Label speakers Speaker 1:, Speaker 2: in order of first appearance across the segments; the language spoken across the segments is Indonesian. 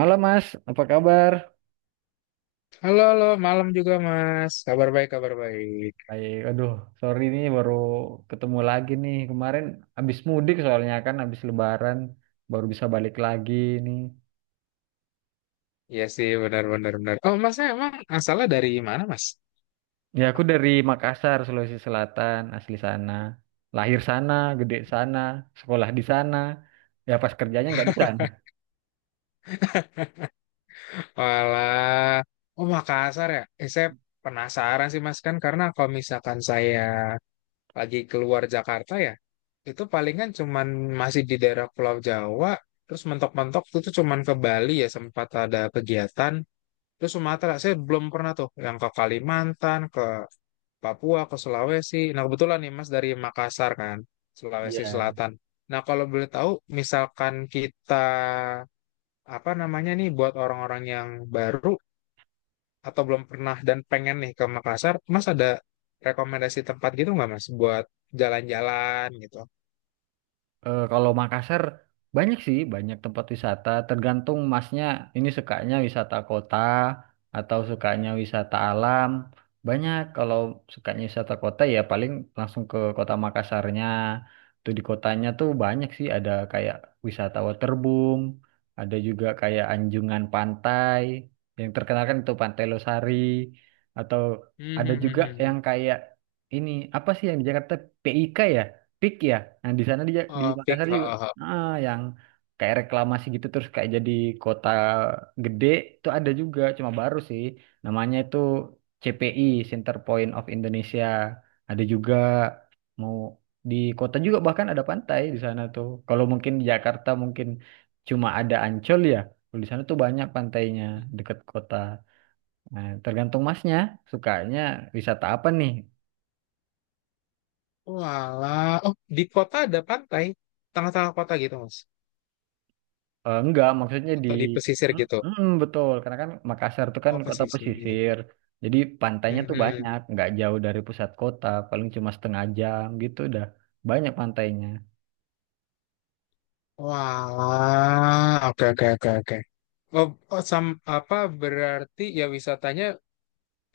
Speaker 1: Malam Mas, apa kabar?
Speaker 2: Halo, halo, malam juga Mas. Kabar baik, kabar baik.
Speaker 1: Baik, aduh, sorry nih baru ketemu lagi nih. Kemarin habis mudik soalnya kan habis lebaran baru bisa balik lagi nih.
Speaker 2: Iya sih, benar, benar, benar. Oh, Mas, emang asalnya dari mana, Mas?
Speaker 1: Ya aku dari Makassar, Sulawesi Selatan, asli sana. Lahir sana, gede sana, sekolah di sana. Ya pas kerjanya nggak di sana.
Speaker 2: Walah, oh Makassar ya. Saya penasaran sih, Mas, kan karena kalau misalkan saya lagi keluar Jakarta ya, itu palingan cuman masih di daerah Pulau Jawa, terus mentok-mentok itu tuh cuman ke Bali ya sempat ada kegiatan. Terus Sumatera, saya belum pernah tuh yang ke Kalimantan, Papua ke Sulawesi. Nah, kebetulan nih Mas dari Makassar kan, Sulawesi
Speaker 1: Iya.
Speaker 2: Selatan. Nah, kalau boleh tahu, misalkan kita apa namanya nih buat orang-orang yang baru atau belum pernah dan pengen nih ke Makassar, Mas ada rekomendasi tempat gitu nggak Mas buat jalan-jalan gitu?
Speaker 1: Kalau Makassar banyak sih, banyak tempat wisata. Tergantung masnya ini sukanya wisata kota atau sukanya wisata alam. Banyak kalau sukanya wisata kota ya paling langsung ke kota Makassarnya. Tuh di kotanya tuh banyak sih, ada kayak wisata waterboom, ada juga kayak anjungan pantai yang terkenal kan itu Pantai Losari, atau
Speaker 2: Hmm,
Speaker 1: ada
Speaker 2: hmm,
Speaker 1: juga
Speaker 2: hmm,
Speaker 1: yang
Speaker 2: hmm.
Speaker 1: kayak ini, apa sih yang di Jakarta, PIK ya? Pik ya. Nah, di sana di di
Speaker 2: Oh, pik,
Speaker 1: Makassar
Speaker 2: ha,
Speaker 1: juga,
Speaker 2: ha, ha.
Speaker 1: yang kayak reklamasi gitu, terus kayak jadi kota gede itu ada juga, cuma baru sih. Namanya itu CPI, Center Point of Indonesia. Ada juga, mau di kota juga bahkan ada pantai di sana tuh. Kalau mungkin di Jakarta mungkin cuma ada Ancol ya. Kalau di sana tuh banyak pantainya, deket kota. Nah, tergantung masnya sukanya wisata apa nih.
Speaker 2: Walah, oh di kota ada pantai, tengah-tengah kota gitu Mas,
Speaker 1: Enggak, maksudnya di,
Speaker 2: atau di pesisir gitu?
Speaker 1: Betul, karena kan Makassar itu kan
Speaker 2: Oh
Speaker 1: kota
Speaker 2: pesisir.
Speaker 1: pesisir. Jadi pantainya
Speaker 2: Hmm,
Speaker 1: tuh banyak,
Speaker 2: hmm.
Speaker 1: nggak jauh dari pusat kota, paling cuma setengah jam gitu udah banyak pantainya.
Speaker 2: Wah, oke oke oke oke. Oh, oh, sam apa berarti ya wisatanya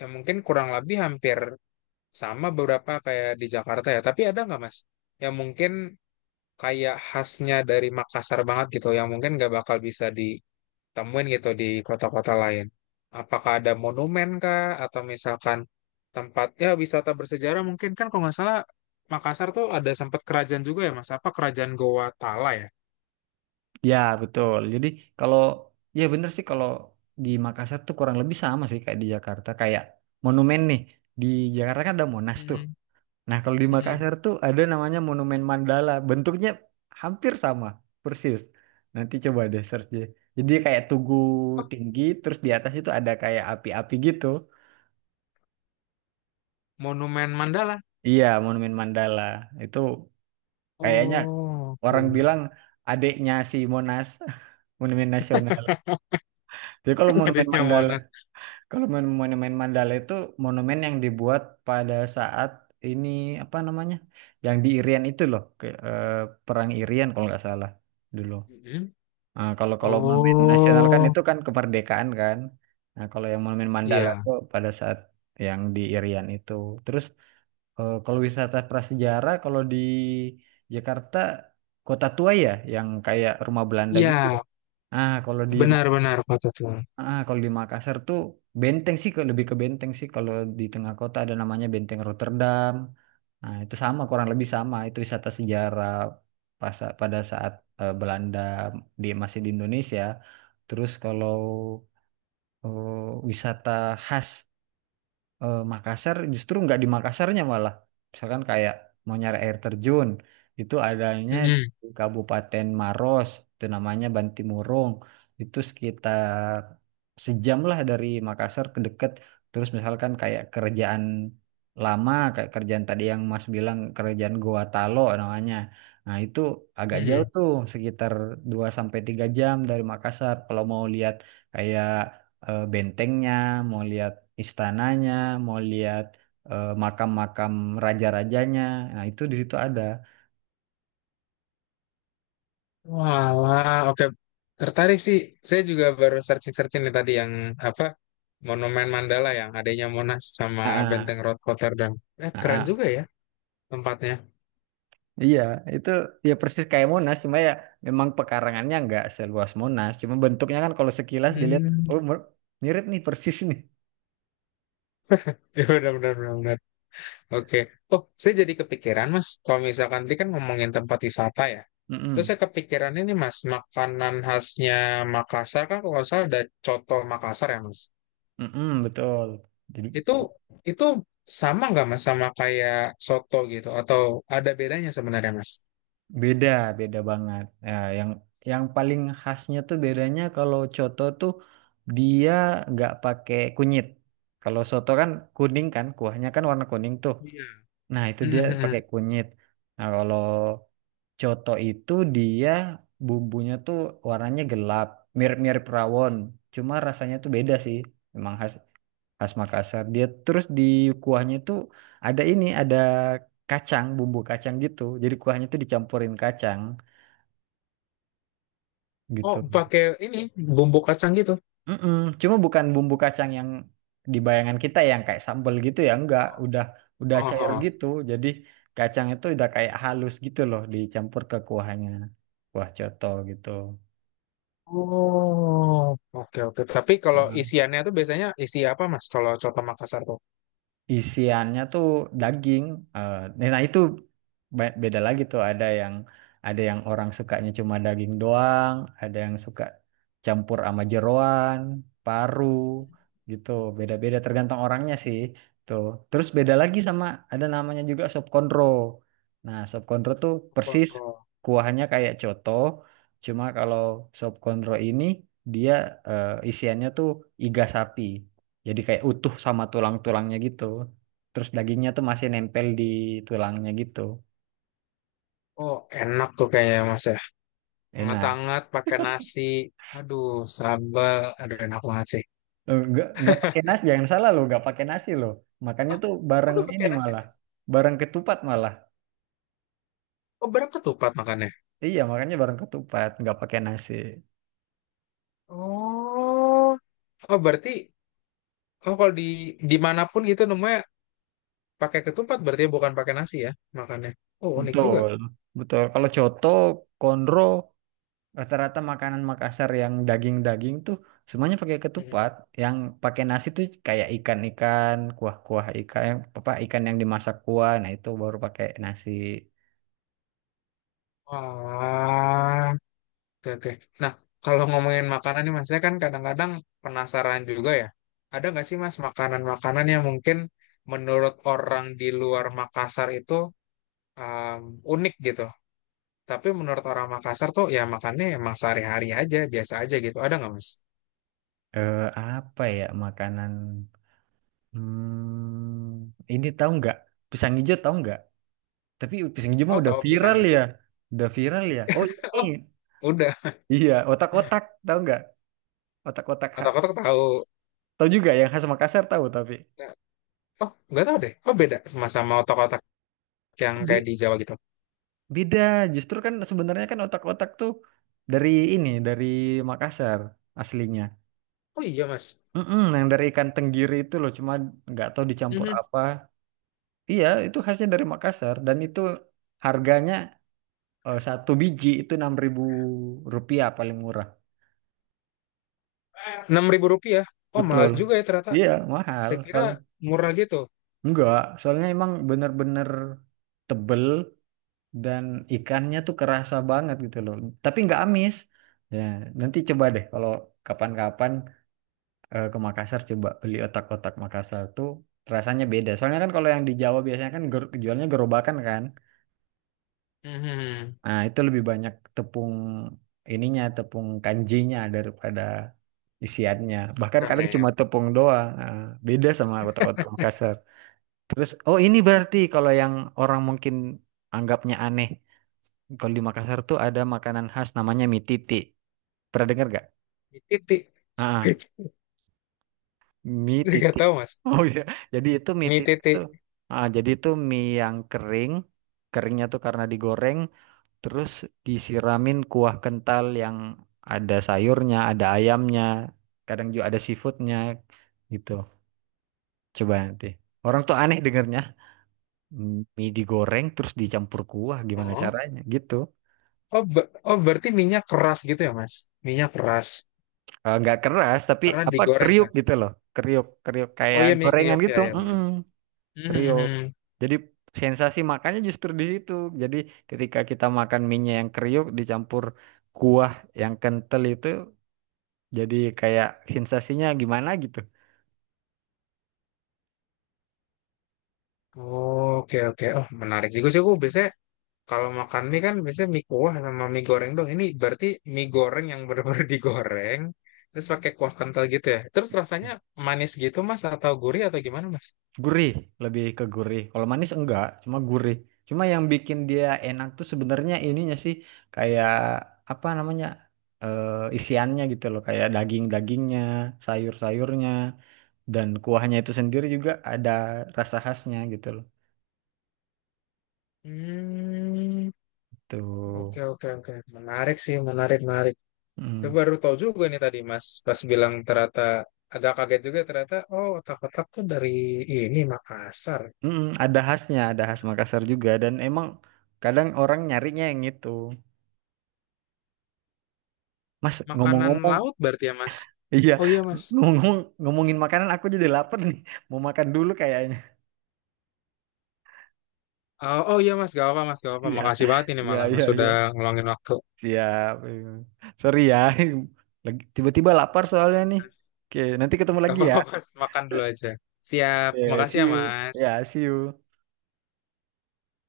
Speaker 2: ya mungkin kurang lebih hampir sama beberapa kayak di Jakarta ya. Tapi ada nggak Mas yang mungkin kayak khasnya dari Makassar banget gitu yang mungkin nggak bakal bisa ditemuin gitu di kota-kota lain. Apakah ada monumen kah atau misalkan tempat ya wisata bersejarah mungkin kan kalau nggak salah Makassar tuh ada sempat kerajaan juga ya Mas. Apa kerajaan Goa Tala ya?
Speaker 1: Ya, betul. Jadi kalau ya bener sih, kalau di Makassar tuh kurang lebih sama sih kayak di Jakarta, kayak monumen nih. Di Jakarta kan ada Monas tuh.
Speaker 2: Mm-mm,
Speaker 1: Nah, kalau di
Speaker 2: mm-mm.
Speaker 1: Makassar tuh ada namanya Monumen Mandala. Bentuknya hampir sama, persis. Nanti coba deh search deh. Jadi kayak tugu tinggi, terus di atas itu ada kayak api-api gitu.
Speaker 2: Monumen Mandala.
Speaker 1: Iya, Monumen Mandala. Itu kayaknya
Speaker 2: Oh,
Speaker 1: orang
Speaker 2: oke.
Speaker 1: bilang adiknya si Monas, Monumen Nasional. Jadi kalau Monumen
Speaker 2: Adanya
Speaker 1: Mandala,
Speaker 2: Monas.
Speaker 1: kalau Monumen Mandala itu monumen yang dibuat pada saat ini, apa namanya? Yang di Irian itu loh, Perang Irian kalau nggak salah dulu.
Speaker 2: Mhm.
Speaker 1: Nah, kalau kalau monumen nasional kan
Speaker 2: Oh,
Speaker 1: itu kan kemerdekaan kan. Nah, kalau yang monumen Mandala
Speaker 2: iya.
Speaker 1: tuh pada saat yang di Irian itu. Terus kalau wisata prasejarah, kalau di Jakarta Kota Tua ya, yang kayak rumah Belanda gitu.
Speaker 2: Iya,
Speaker 1: Ya. Ah, kalau di
Speaker 2: benar-benar kota tua.
Speaker 1: kalau di Makassar tuh benteng sih, lebih ke benteng sih, kalau di tengah kota ada namanya Benteng Rotterdam. Nah, itu sama, kurang lebih sama. Itu wisata sejarah pas pada saat Belanda di masih di Indonesia. Terus kalau wisata khas Makassar, justru nggak di Makassarnya, malah misalkan kayak mau nyari air terjun, itu adanya
Speaker 2: Mhm,
Speaker 1: di Kabupaten Maros, itu namanya Bantimurung. Itu sekitar sejam lah dari Makassar ke deket. Terus misalkan kayak kerjaan lama, kayak kerjaan tadi yang Mas bilang, kerjaan Goa Talo namanya, nah itu agak jauh
Speaker 2: mhm.
Speaker 1: tuh, sekitar 2 sampai 3 jam dari Makassar, kalau mau lihat kayak bentengnya, mau lihat istananya, mau lihat makam-makam raja-rajanya. Nah, itu di situ ada.
Speaker 2: Walah, oke. Tertarik sih. Saya juga baru searching-searching nih tadi yang apa Monumen Mandala yang adanya Monas sama
Speaker 1: Ah, ah,
Speaker 2: Benteng Rood Rotterdam.
Speaker 1: ah,
Speaker 2: Keren
Speaker 1: ah.
Speaker 2: juga ya tempatnya.
Speaker 1: Iya, itu ya persis kayak Monas, cuma ya memang pekarangannya nggak seluas Monas. Cuma bentuknya kan kalau sekilas dilihat,
Speaker 2: Hmm.
Speaker 1: oh mer- mirip nih persis nih.
Speaker 2: Ya, benar-benar Oke. Oh, saya jadi kepikiran, Mas. Kalau misalkan tadi kan ngomongin tempat wisata ya. Terus
Speaker 1: Mm-mm,
Speaker 2: saya kepikiran ini, Mas, makanan khasnya Makassar kan kalau nggak salah ada coto Makassar ya, Mas.
Speaker 1: mm-mm, betul. Jadi
Speaker 2: Itu itu sama nggak, Mas, sama kayak soto gitu? Atau ada bedanya sebenarnya, Mas?
Speaker 1: beda, beda banget. Ya, yang yang paling khasnya tuh bedanya, kalau coto tuh dia nggak pakai kunyit. Kalau soto kan kuning kan, kuahnya kan warna kuning tuh.
Speaker 2: Iya.
Speaker 1: Nah, itu dia pakai
Speaker 2: Mhm.
Speaker 1: kunyit. Nah, kalau coto itu dia bumbunya tuh warnanya gelap, mirip-mirip rawon. Cuma rasanya tuh beda sih. Memang khas, khas Makassar. Dia terus di kuahnya tuh ada ini, ada kacang, bumbu kacang gitu. Jadi kuahnya tuh dicampurin kacang
Speaker 2: Oh,
Speaker 1: gitu.
Speaker 2: pakai ini bumbu kacang gitu.
Speaker 1: Mm-mm. Cuma bukan bumbu kacang yang di bayangan kita yang kayak sambal gitu ya, enggak, udah
Speaker 2: Oh,
Speaker 1: cair
Speaker 2: oh.
Speaker 1: gitu. Jadi kacang itu udah kayak halus gitu loh, dicampur ke kuahnya. Kuah coto gitu.
Speaker 2: Oh, oke oke. Tapi kalau isiannya tuh biasanya isi apa, Mas? Kalau coto Makassar tuh?
Speaker 1: Isiannya tuh daging. eh, nah itu Beda lagi tuh, ada yang, orang sukanya cuma daging doang, ada yang suka campur sama jeroan, paru gitu. Beda-beda tergantung orangnya sih tuh. Terus beda lagi sama, ada namanya juga sop konro. Nah, sop konro tuh persis
Speaker 2: Lontong.
Speaker 1: kuahnya kayak coto, cuma kalau sop konro ini dia isiannya tuh iga sapi. Jadi kayak utuh sama tulang-tulangnya gitu. Terus dagingnya tuh masih nempel di tulangnya gitu.
Speaker 2: Oh, enak tuh kayaknya Mas ya.
Speaker 1: Enak.
Speaker 2: Hangat-hangat pakai nasi. Aduh, sambal. Aduh, enak banget sih.
Speaker 1: Nggak pakai nasi, jangan salah loh, nggak pakai nasi loh. Makannya tuh
Speaker 2: Oh,
Speaker 1: bareng
Speaker 2: udah
Speaker 1: ini
Speaker 2: pakai nasi.
Speaker 1: malah,
Speaker 2: Mas?
Speaker 1: bareng ketupat malah.
Speaker 2: Oh, berapa tuh Pat makannya?
Speaker 1: Iya, makanya bareng ketupat, nggak pakai nasi.
Speaker 2: Oh, oh berarti oh kalau di dimanapun gitu namanya pakai ketupat berarti ya bukan pakai nasi ya makannya. Oh, unik juga.
Speaker 1: Betul, betul. Kalau coto, konro, rata-rata makanan Makassar yang daging-daging tuh semuanya pakai
Speaker 2: Mhm.
Speaker 1: ketupat. Yang pakai nasi tuh kayak ikan-ikan, kuah-kuah ikan, apa ikan yang dimasak kuah, nah itu baru pakai nasi.
Speaker 2: Wah, oke oke. Nah, kalau ngomongin makanan nih Mas, saya kan kadang-kadang penasaran juga ya. Ada nggak sih Mas makanan-makanan yang mungkin menurut orang di luar Makassar itu um, unik gitu. Tapi menurut orang Makassar tuh ya makannya emang sehari-hari aja, biasa aja gitu. Ada nggak mas?
Speaker 1: Apa ya makanan? Hmm, ini tahu nggak? Pisang hijau tahu nggak? Tapi pisang hijau mah
Speaker 2: Oh
Speaker 1: udah
Speaker 2: tahu pisang
Speaker 1: viral ya,
Speaker 2: hijau.
Speaker 1: udah viral ya. Oh ini,
Speaker 2: Oh udah.
Speaker 1: iya, otak-otak tahu nggak? Otak-otak ha.
Speaker 2: Otak-otak tahu.
Speaker 1: Tahu juga yang khas Makassar, tahu tapi
Speaker 2: Nah, Oh nggak tahu deh. Oh beda sama sama otak-otak yang kayak di
Speaker 1: Be-
Speaker 2: Jawa gitu.
Speaker 1: beda. Justru kan sebenarnya kan otak-otak tuh dari ini, dari Makassar aslinya.
Speaker 2: Oh iya mas.
Speaker 1: Mm-mm, yang dari ikan tenggiri itu loh, cuma nggak tahu dicampur apa. Iya, itu khasnya dari Makassar, dan itu harganya, satu biji itu Rp6.000 paling murah.
Speaker 2: Rp6.000. Oh mahal
Speaker 1: Betul.
Speaker 2: juga ya ternyata.
Speaker 1: Iya, mahal.
Speaker 2: Saya kira
Speaker 1: Soalnya,
Speaker 2: murah gitu.
Speaker 1: enggak, soalnya emang bener-bener tebel dan ikannya tuh kerasa banget gitu loh. Tapi enggak amis. Ya, nanti coba deh kalau kapan-kapan ke Makassar coba beli otak-otak Makassar, tuh rasanya beda. Soalnya kan kalau yang di Jawa biasanya kan jualnya gerobakan kan.
Speaker 2: Mhm.
Speaker 1: Nah, itu lebih banyak tepung ininya, tepung kanjinya daripada isiannya, bahkan
Speaker 2: Kan
Speaker 1: kadang
Speaker 2: ya.
Speaker 1: cuma tepung doang. Nah, beda sama otak-otak Makassar. Terus, oh ini berarti kalau yang orang mungkin anggapnya aneh, kalau di Makassar tuh ada makanan khas namanya mie titik, pernah dengar gak?
Speaker 2: Mie titik.
Speaker 1: ah ah, Mie
Speaker 2: Gak
Speaker 1: titik.
Speaker 2: tahu mas.
Speaker 1: Oh iya, jadi itu mie
Speaker 2: Mie
Speaker 1: titik itu,
Speaker 2: titik.
Speaker 1: jadi itu mie yang kering. Keringnya tuh karena digoreng, terus disiramin kuah kental yang ada sayurnya, ada ayamnya, kadang juga ada seafoodnya gitu. Coba nanti. Orang tuh aneh dengernya. Mie digoreng terus dicampur kuah. Gimana
Speaker 2: Oh,
Speaker 1: caranya? Gitu.
Speaker 2: oh, be- oh berarti minyak keras gitu ya mas? Minyak keras.
Speaker 1: Nggak keras, tapi
Speaker 2: Karena
Speaker 1: apa,
Speaker 2: digoreng
Speaker 1: kriuk
Speaker 2: kan?
Speaker 1: gitu loh. Kriuk, kriuk
Speaker 2: Oh
Speaker 1: kayak
Speaker 2: iya Miki
Speaker 1: gorengan
Speaker 2: Yogya
Speaker 1: gitu.
Speaker 2: ya
Speaker 1: Mm-mm,
Speaker 2: benar.
Speaker 1: kriuk.
Speaker 2: Mhm.
Speaker 1: Jadi sensasi makannya justru di situ. Jadi ketika kita makan mie yang kriuk dicampur kuah yang kental itu, jadi kayak sensasinya gimana gitu.
Speaker 2: Oh, Oke oke. Oh menarik juga sih. Aku biasanya kalau makan mie kan biasanya mie kuah sama mie goreng dong. Ini berarti mie goreng yang benar-benar digoreng terus pakai kuah kental gitu ya. Terus rasanya manis gitu Mas atau gurih atau gimana Mas?
Speaker 1: Gurih, lebih ke gurih. Kalau manis enggak, cuma gurih. Cuma yang bikin dia enak tuh sebenarnya ininya sih, kayak apa namanya? eh, Isiannya gitu loh, kayak daging-dagingnya, sayur-sayurnya, dan kuahnya itu sendiri juga ada rasa khasnya gitu loh.
Speaker 2: Hmm.
Speaker 1: Tuh.
Speaker 2: Oke oke oke. Menarik sih menarik menarik. Itu
Speaker 1: Mm.
Speaker 2: baru tahu juga nih tadi Mas pas bilang ternyata agak kaget juga ternyata oh otak-otak tuh dari ini Makassar.
Speaker 1: Mm-mm, ada khasnya, ada khas Makassar juga, dan emang kadang orang nyarinya yang itu. Mas,
Speaker 2: Makanan
Speaker 1: ngomong-ngomong,
Speaker 2: laut berarti ya, Mas.
Speaker 1: iya,
Speaker 2: Oh iya, Mas.
Speaker 1: ngomong ngomongin makanan aku jadi lapar nih. Mau makan dulu kayaknya.
Speaker 2: Oh iya, Mas. Gak apa-apa, Mas. Gak apa-apa.
Speaker 1: Iya,
Speaker 2: Makasih banget ini
Speaker 1: iya,
Speaker 2: malah, Mas.
Speaker 1: iya, iya.
Speaker 2: Sudah ngeluangin waktu.
Speaker 1: Siap. Iya. Sorry ya, lagi tiba-tiba lapar soalnya
Speaker 2: Aman,
Speaker 1: nih.
Speaker 2: Mas.
Speaker 1: Oke, nanti ketemu
Speaker 2: Gak
Speaker 1: lagi ya.
Speaker 2: apa-apa, Mas. Makan dulu aja. Siap.
Speaker 1: Oke,
Speaker 2: Makasih
Speaker 1: see
Speaker 2: ya,
Speaker 1: you.
Speaker 2: Mas.
Speaker 1: Ya, see you.